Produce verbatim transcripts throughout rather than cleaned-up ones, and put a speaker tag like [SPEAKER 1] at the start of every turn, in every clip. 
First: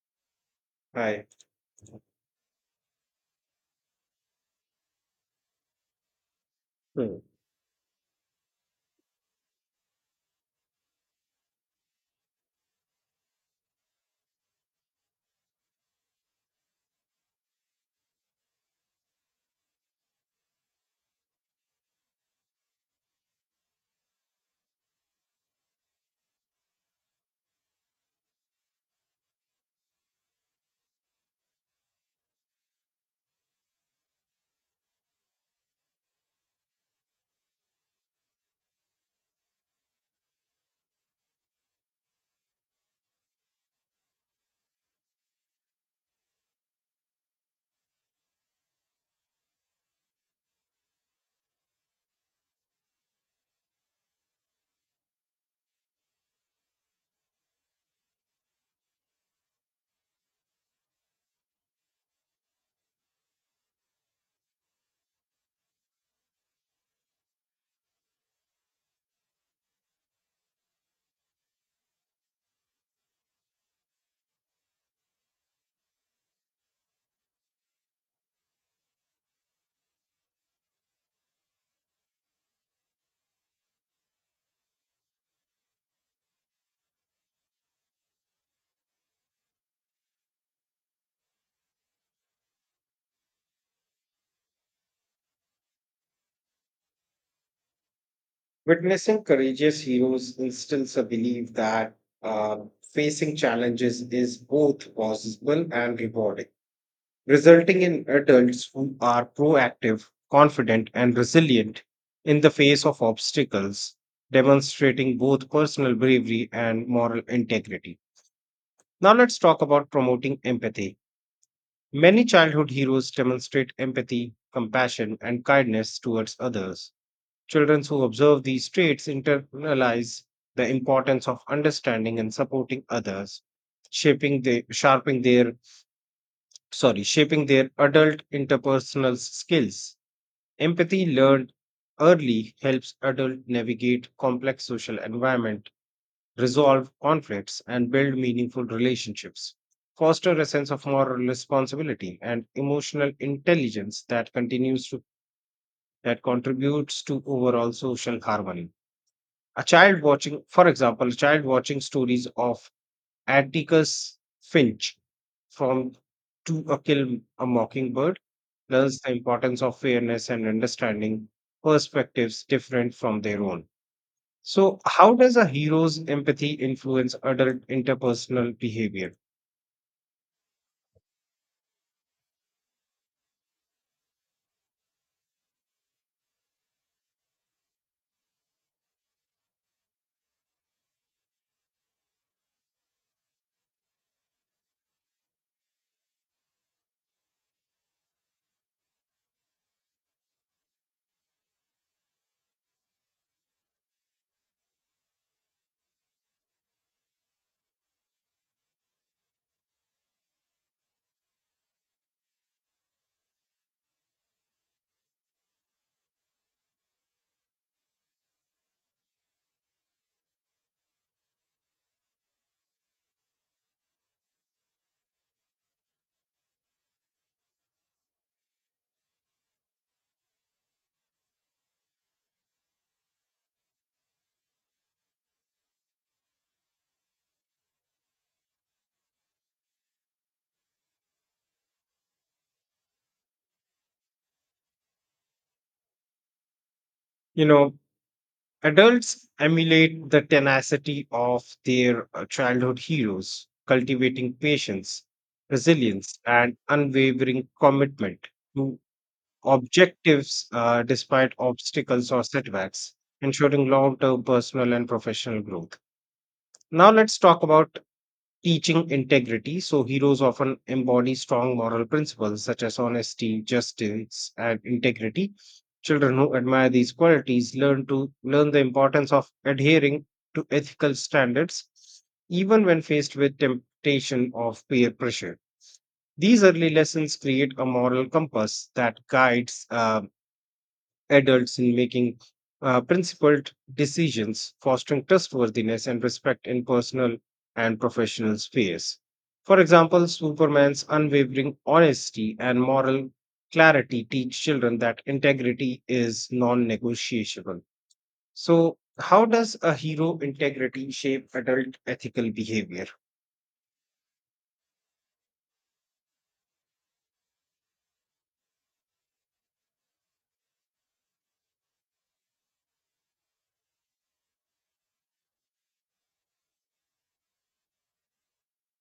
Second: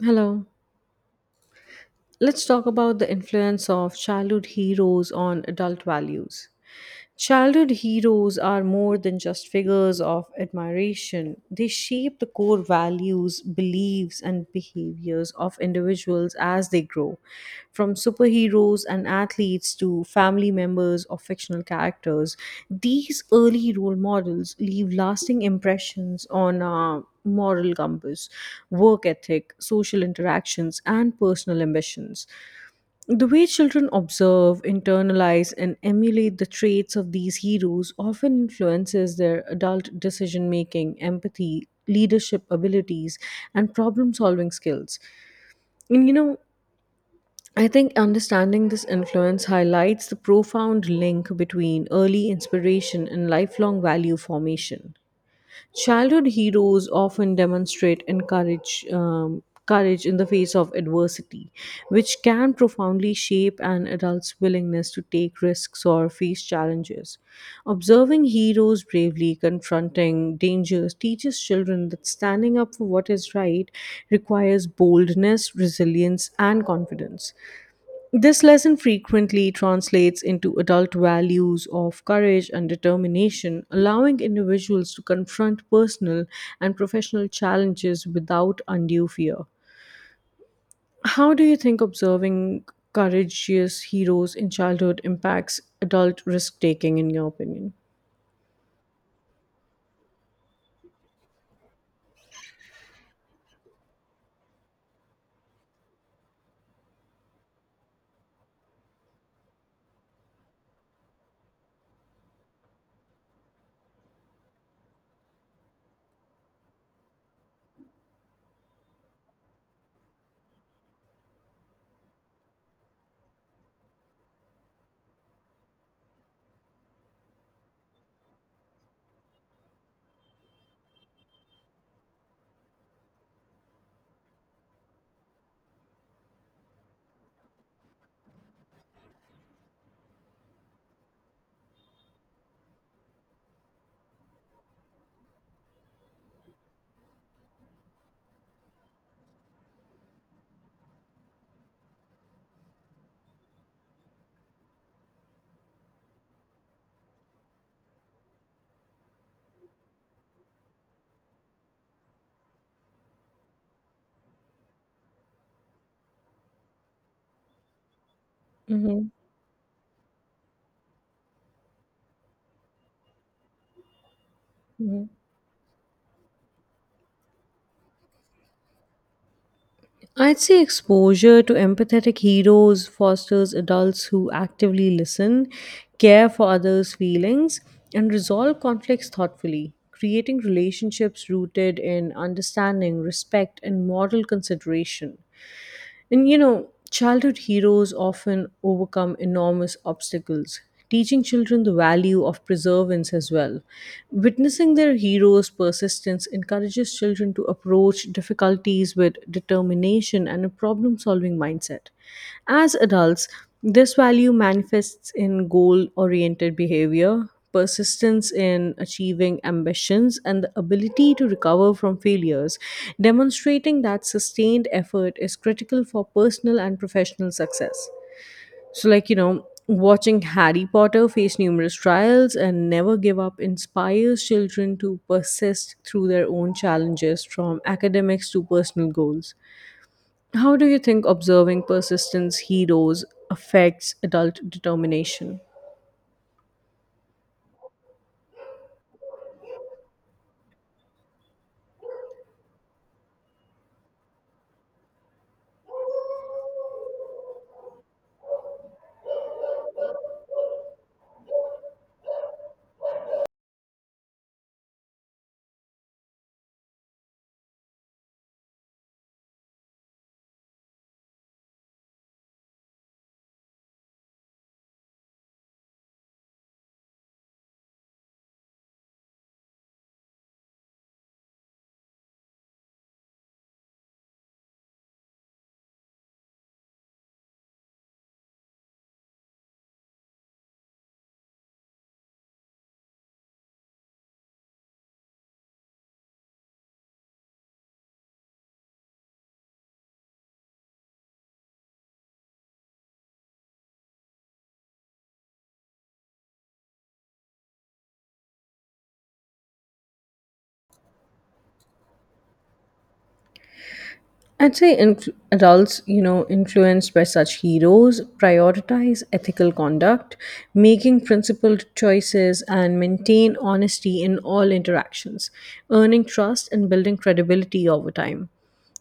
[SPEAKER 1] Hello.
[SPEAKER 2] Hi.
[SPEAKER 1] Let's talk about the influence of childhood heroes on adult values.
[SPEAKER 2] Hmm.
[SPEAKER 1] Childhood heroes are more than just figures of admiration. They shape the core values, beliefs, and behaviors of individuals as they grow, from superheroes and athletes to family members or fictional characters. These early role models leave lasting impressions on our moral compass, work ethic, social interactions, and personal ambitions. The way children observe, internalize, and emulate the traits of these heroes often influences their adult decision making, empathy, leadership abilities, and problem solving skills. And you know, I think understanding this influence highlights the profound link between early inspiration and lifelong value formation. Childhood heroes often demonstrate encourage, um, courage in the face of adversity, which can profoundly shape an adult's willingness to take risks or face challenges. Observing heroes bravely confronting dangers teaches children that standing up for what is right requires boldness, resilience, and confidence. This lesson frequently translates into adult values of courage and determination, allowing individuals to confront personal and professional challenges without undue fear. How do you think observing courageous heroes in childhood impacts adult risk taking, in your opinion?
[SPEAKER 2] Witnessing courageous heroes instills a belief that um, facing challenges is both possible and rewarding, resulting in adults who are proactive, confident, and resilient in the face of obstacles, demonstrating both personal bravery and moral integrity. Now, let's talk about promoting empathy. Many childhood heroes demonstrate empathy, compassion, and kindness towards others. Children who observe these traits internalize the importance of understanding and supporting others, shaping their sharpening their sorry, shaping their adult interpersonal skills. Empathy learned early helps adult navigate complex social environment, resolve conflicts, and build meaningful relationships. Foster a sense of moral responsibility and emotional intelligence that continues to that contributes to overall social harmony. A child watching, for example, a child watching stories of Atticus Finch from To a Kill a Mockingbird learns
[SPEAKER 1] hmm
[SPEAKER 2] the importance of fairness and understanding perspectives different from their own. So,
[SPEAKER 1] hmm
[SPEAKER 2] how does a hero's empathy influence adult interpersonal behavior?
[SPEAKER 1] I'd say exposure to empathetic heroes fosters adults who actively listen, care for others' feelings, and resolve conflicts thoughtfully, creating relationships rooted in understanding, respect, and moral consideration. And you know, childhood heroes often overcome enormous obstacles, teaching children the value of perseverance as well. Witnessing their heroes' persistence encourages children to approach difficulties with determination and a problem solving mindset. As adults, this value manifests in goal oriented behavior, persistence in achieving ambitions, and the ability to recover from failures, demonstrating that sustained effort is critical for personal and professional success. So, like, you know, watching Harry Potter face numerous trials and never give up inspires children to persist through their own challenges from academics to personal goals. How do you think observing persistence heroes affects adult determination?
[SPEAKER 2] You know, adults emulate the tenacity of their uh, childhood heroes, cultivating patience, resilience, and unwavering commitment to objectives uh, despite obstacles or setbacks, ensuring long term personal and professional growth. Now, let's talk about teaching integrity. So, heroes often embody strong moral principles such as honesty, justice, and integrity. Children who admire these qualities learn to learn the importance of adhering to ethical standards, even when faced with temptation of peer pressure. These early lessons create a moral compass that guides uh, adults in making uh, principled decisions, fostering trustworthiness and respect in personal and professional spheres. For example, Superman's unwavering honesty and moral clarity teach children that integrity is non negotiable. So, how does a hero integrity shape adult ethical behavior?
[SPEAKER 1] I'd say inf- adults, you know, influenced by such heroes prioritize ethical conduct, making principled choices, and maintain honesty in all interactions, earning trust and building credibility over time.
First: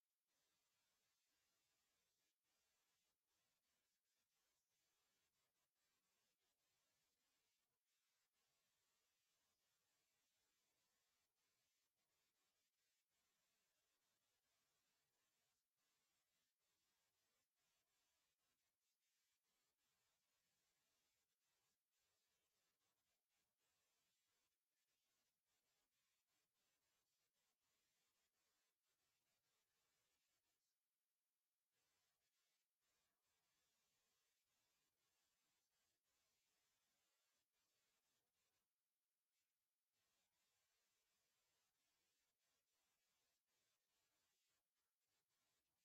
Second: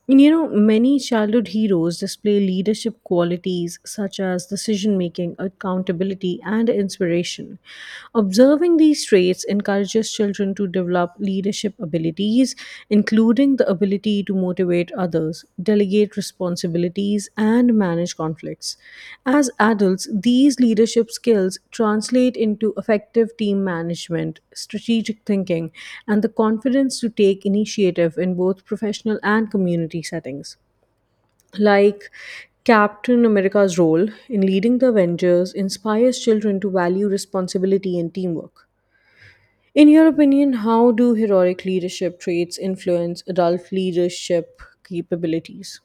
[SPEAKER 1] And you know, many childhood heroes display leadership qualities such as decision making, accountability, and inspiration. Observing these traits encourages children to develop leadership abilities, including the ability to motivate others, delegate responsibilities, and manage conflicts. As adults, these leadership skills translate into effective team management, strategic thinking, and the confidence to take initiative in both professional and community settings like Captain America's role in leading the Avengers inspires children to value responsibility and teamwork. In your opinion, how do heroic leadership traits influence adult leadership capabilities?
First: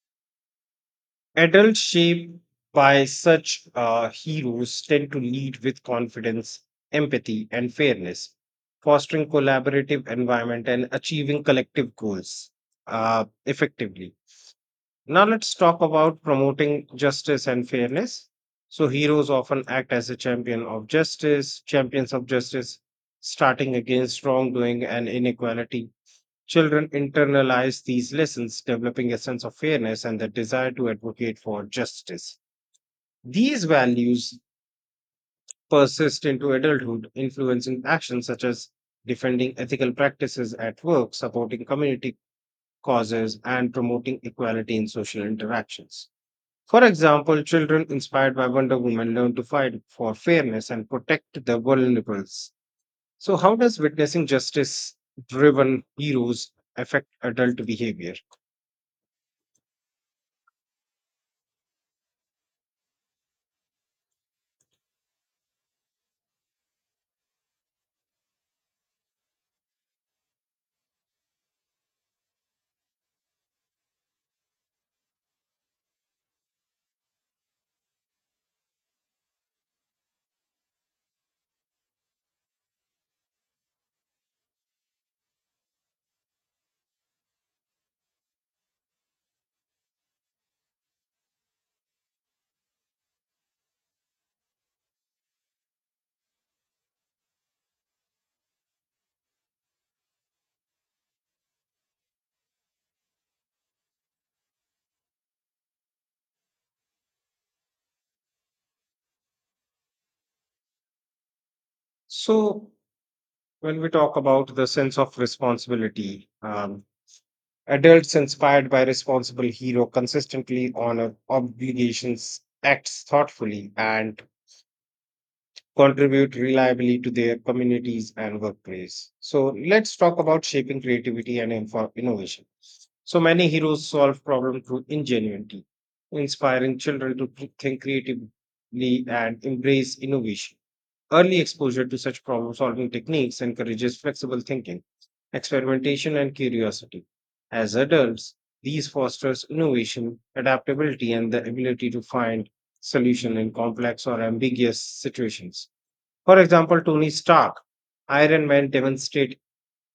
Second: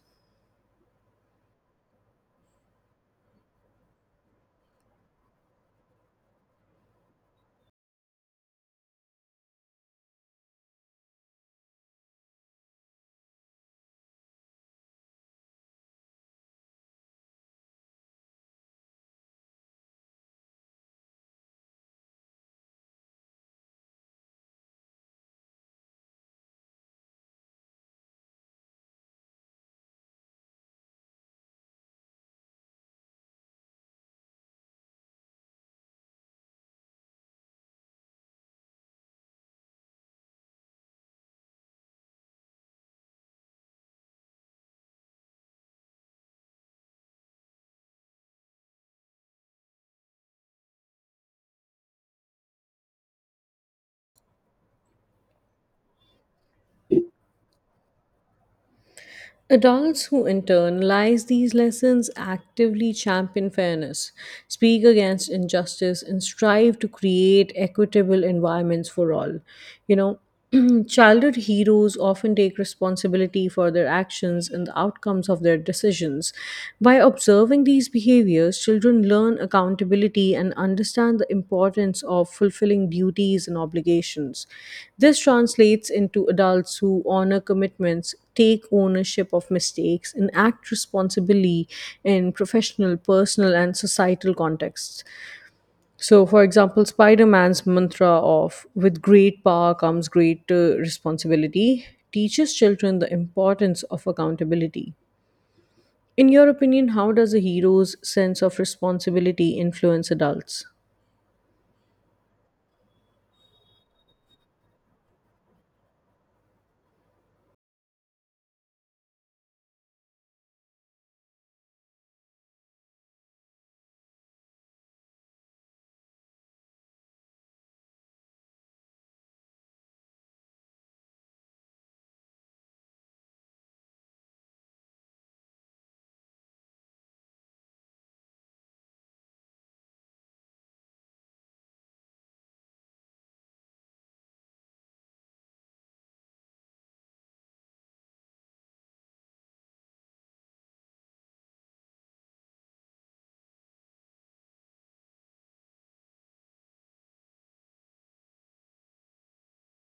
[SPEAKER 2] Adults shaped by such uh, heroes tend to lead with confidence, empathy, and fairness, fostering collaborative environment and achieving collective goals uh, effectively. Now let's talk about promoting justice and fairness. So heroes often act as a champion of justice, champions of justice, starting against wrongdoing and inequality. Children internalize these lessons, developing a sense of fairness and the desire to advocate for justice. These values persist into adulthood, influencing actions such as defending ethical practices at work, supporting community causes, and promoting equality in social interactions. For example, children inspired by Wonder Woman learn to fight for fairness and protect the vulnerables. So, how does witnessing justice driven heroes affect adult behavior?
[SPEAKER 1] Adults who internalize these lessons actively champion fairness, speak against injustice, and strive to create equitable environments for all. You know, childhood heroes often take responsibility for their actions and the outcomes of their decisions. By observing Observing these behaviors, children learn accountability and understand the importance of fulfilling duties and obligations. This translates into adults who honor commitments, take ownership of mistakes, and act responsibly in professional, personal, and societal contexts. So, for example, Spider Man's mantra of with great power comes great uh, responsibility teaches children the importance of accountability. In your opinion, how does a hero's sense of responsibility influence adults?
[SPEAKER 2] So, when we talk about the sense of responsibility, um, adults inspired by responsible hero consistently honor obligations, acts thoughtfully, and contribute reliably to their communities and workplace. So let's talk about shaping creativity and info- innovation. So many heroes solve problems through ingenuity, inspiring children to cre- think creatively and embrace innovation. Early exposure to such problem solving techniques encourages flexible thinking, experimentation, and curiosity. As adults, these fosters innovation, adaptability, and the ability to find solution in complex or ambiguous situations. For example, Tony Stark, Iron Man demonstrate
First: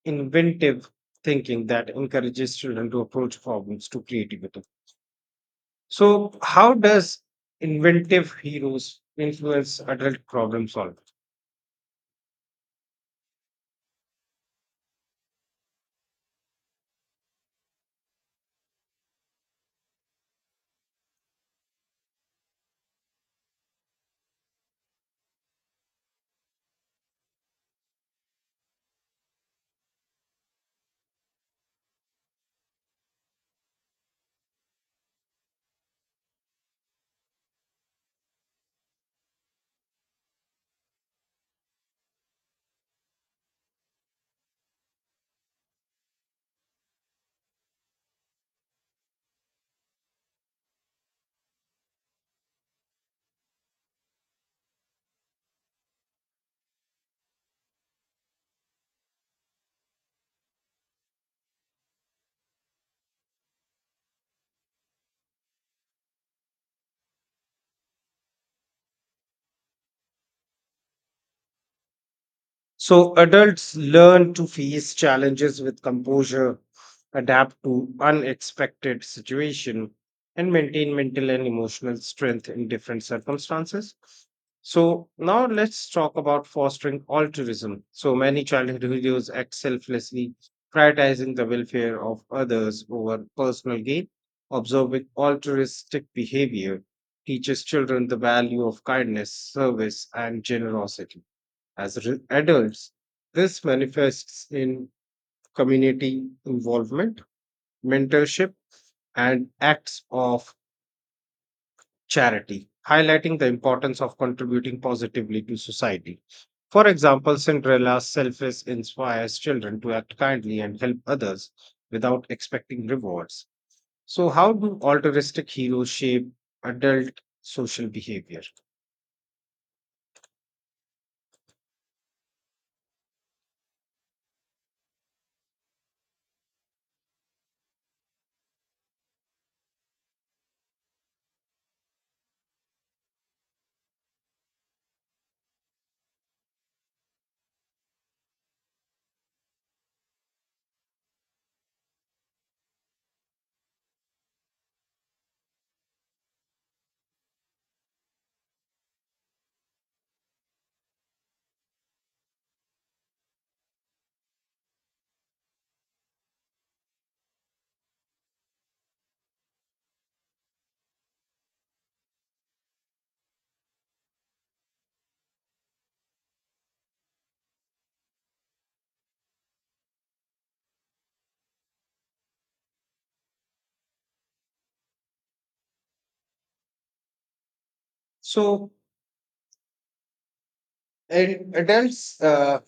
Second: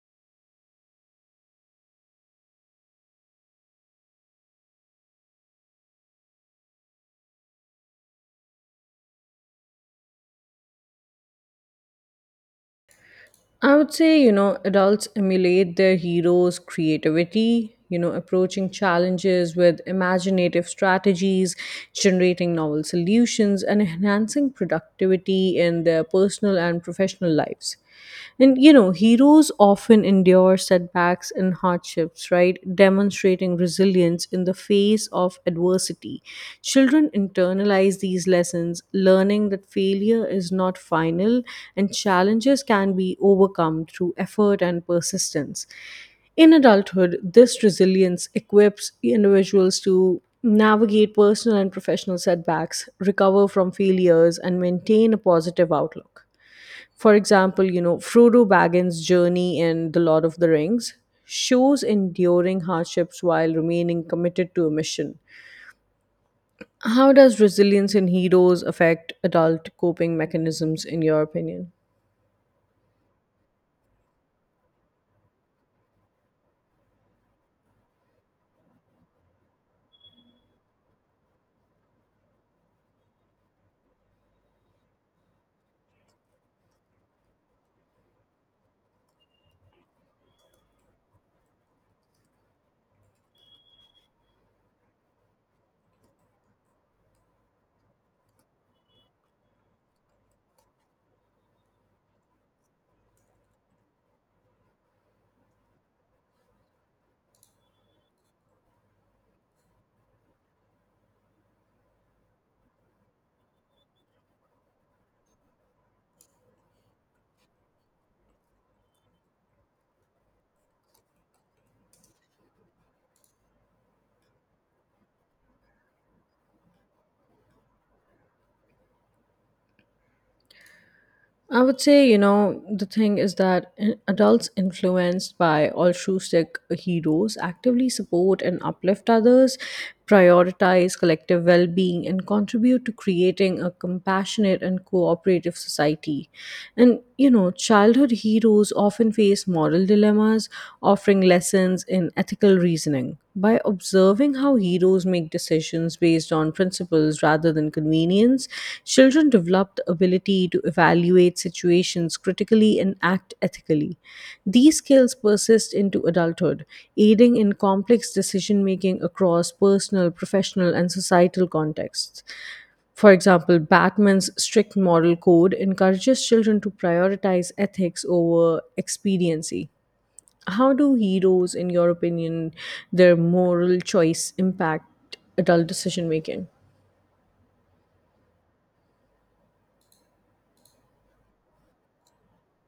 [SPEAKER 2] inventive thinking that encourages children to approach problems to creativity. So, how does inventive heroes influence adult problem solving?
[SPEAKER 1] I would say, you know, adults emulate their heroes' creativity, you know, approaching challenges with imaginative strategies, generating novel solutions, and enhancing productivity in their personal and professional lives. And you know, heroes often endure setbacks and hardships, right? Demonstrating resilience in the face of adversity. Children internalize these lessons, learning that failure is not final and challenges can be overcome through effort and persistence. In adulthood, this resilience equips individuals to navigate personal and professional setbacks, recover from failures, and maintain a positive outlook. For example, you know, Frodo Baggins' journey in The Lord of the Rings shows enduring hardships while remaining committed to a mission. How does resilience in heroes affect adult coping mechanisms, in your opinion?
[SPEAKER 2] So adults learn to face challenges with composure, adapt to unexpected situation, and maintain mental and emotional strength in different circumstances. So now let's talk about fostering altruism. So many childhood heroes act selflessly, prioritizing the welfare of others over personal gain. Observing altruistic behavior teaches children the value of kindness, service, and generosity. As re- adults, this manifests in community involvement, mentorship, and acts of charity, highlighting the importance of contributing positively to society. For example, Cinderella's selfless inspires children to act kindly and help others without expecting rewards. So, how do altruistic heroes shape adult social behavior?
[SPEAKER 1] I would say, you know, the thing is that in- adults influenced by altruistic heroes actively support and uplift others, prioritize collective well being, and contribute to creating a compassionate and cooperative society. And you know, childhood heroes often face moral dilemmas, offering lessons in ethical reasoning. By observing how heroes make decisions based on principles rather than convenience, children develop the ability to evaluate situations critically and act ethically. These skills persist into adulthood, aiding in complex decision making across personal, professional, and societal contexts. For example, Batman's strict moral code encourages children to prioritize ethics over expediency. How do heroes, in your opinion, their moral choice impact adult decision making?
[SPEAKER 2] So, in adults, uh,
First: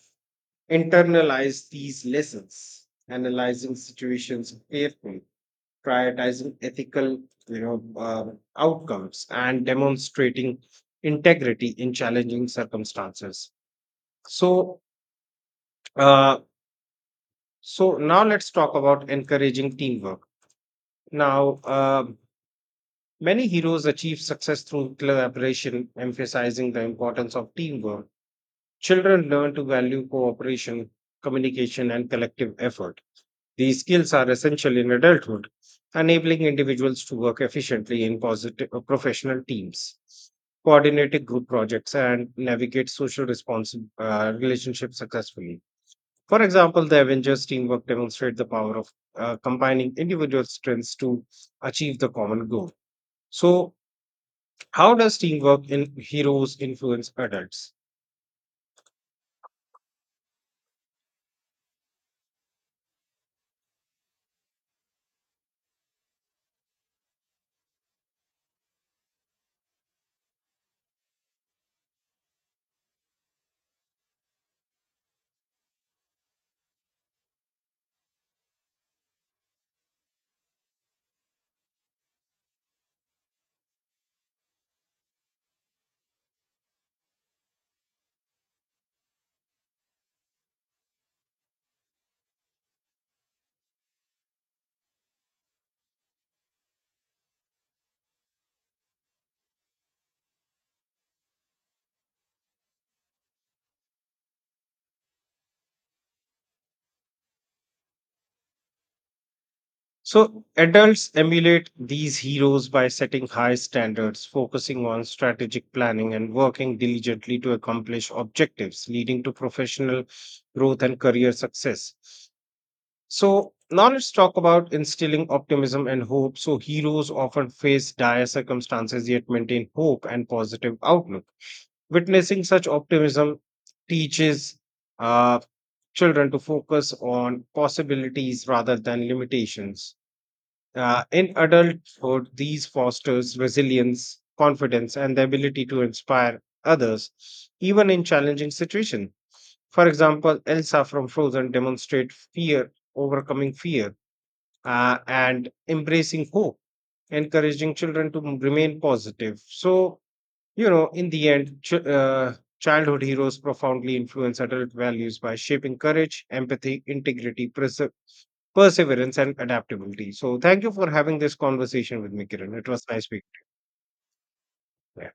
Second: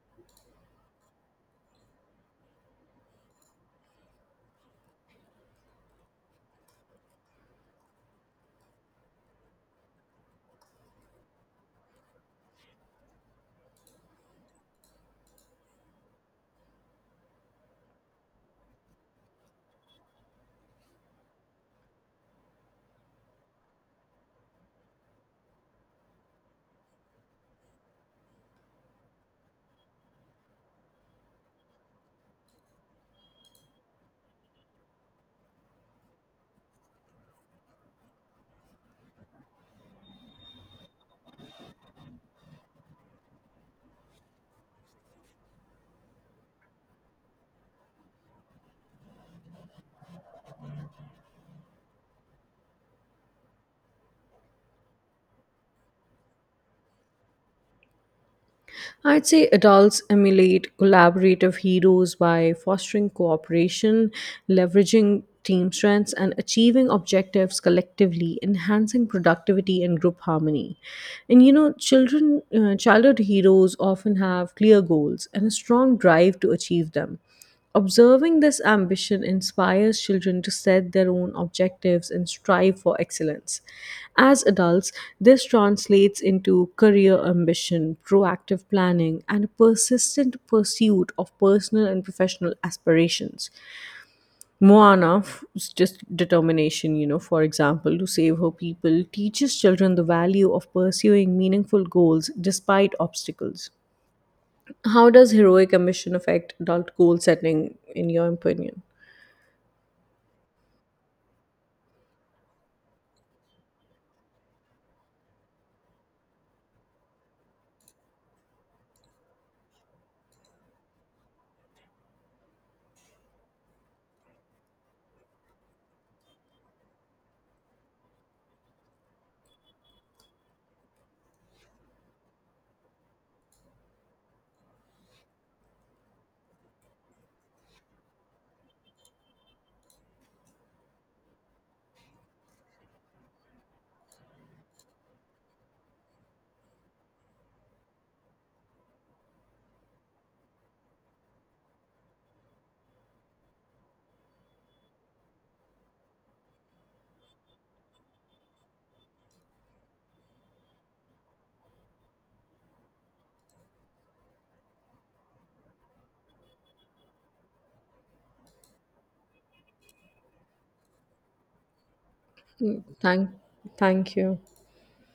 [SPEAKER 2] internalize these lessons, analyzing situations carefully, prioritizing ethical you know, uh, outcomes, and demonstrating integrity in challenging circumstances. So, uh, so now let's talk about encouraging teamwork. Now, um many heroes achieve success through collaboration, emphasizing the importance of teamwork. Children learn to value cooperation, communication, and collective effort. These skills are essential in adulthood, enabling individuals to work efficiently in positive uh, professional teams, coordinate group projects, and navigate social responsi- uh, relationships successfully. For example, the Avengers teamwork demonstrates the power of uh, combining individual strengths to achieve the common goal. So, how does teamwork in heroes influence adults?
[SPEAKER 1] I'd say adults emulate collaborative heroes by fostering cooperation, leveraging team strengths, and achieving objectives collectively, enhancing productivity and group harmony. And you know, children, uh, childhood heroes often have clear goals and a strong drive to achieve them. Observing this ambition inspires children to set their own objectives and strive for excellence. As adults, this translates into career ambition, proactive planning, and a persistent pursuit of personal and professional aspirations. Moana's just determination, you know, for example, to save her people, teaches children the value of pursuing meaningful goals despite obstacles. How does heroic ambition affect adult goal setting, in your opinion?
[SPEAKER 2] So, adults emulate these heroes by setting high standards, focusing on strategic planning, and working diligently to accomplish objectives, leading to professional growth and career success. So, now let's talk about instilling optimism and hope. So, heroes often face dire circumstances yet maintain hope and positive outlook. Witnessing such optimism teaches uh, children to focus on possibilities rather than limitations. Uh, in adulthood, these fosters resilience, confidence, and the ability to inspire others, even in challenging situations. For example, Elsa from Frozen demonstrates fear, overcoming fear, uh, and embracing hope, encouraging children to m- remain positive. So, you know, in the end, ch- uh, childhood heroes profoundly influence adult values by shaping courage, empathy, integrity, perse- perseverance, and adaptability. So, thank you for having this conversation with me, Kiran. It was nice
[SPEAKER 1] Thank,
[SPEAKER 2] speaking.
[SPEAKER 1] thank you.
[SPEAKER 2] Yeah.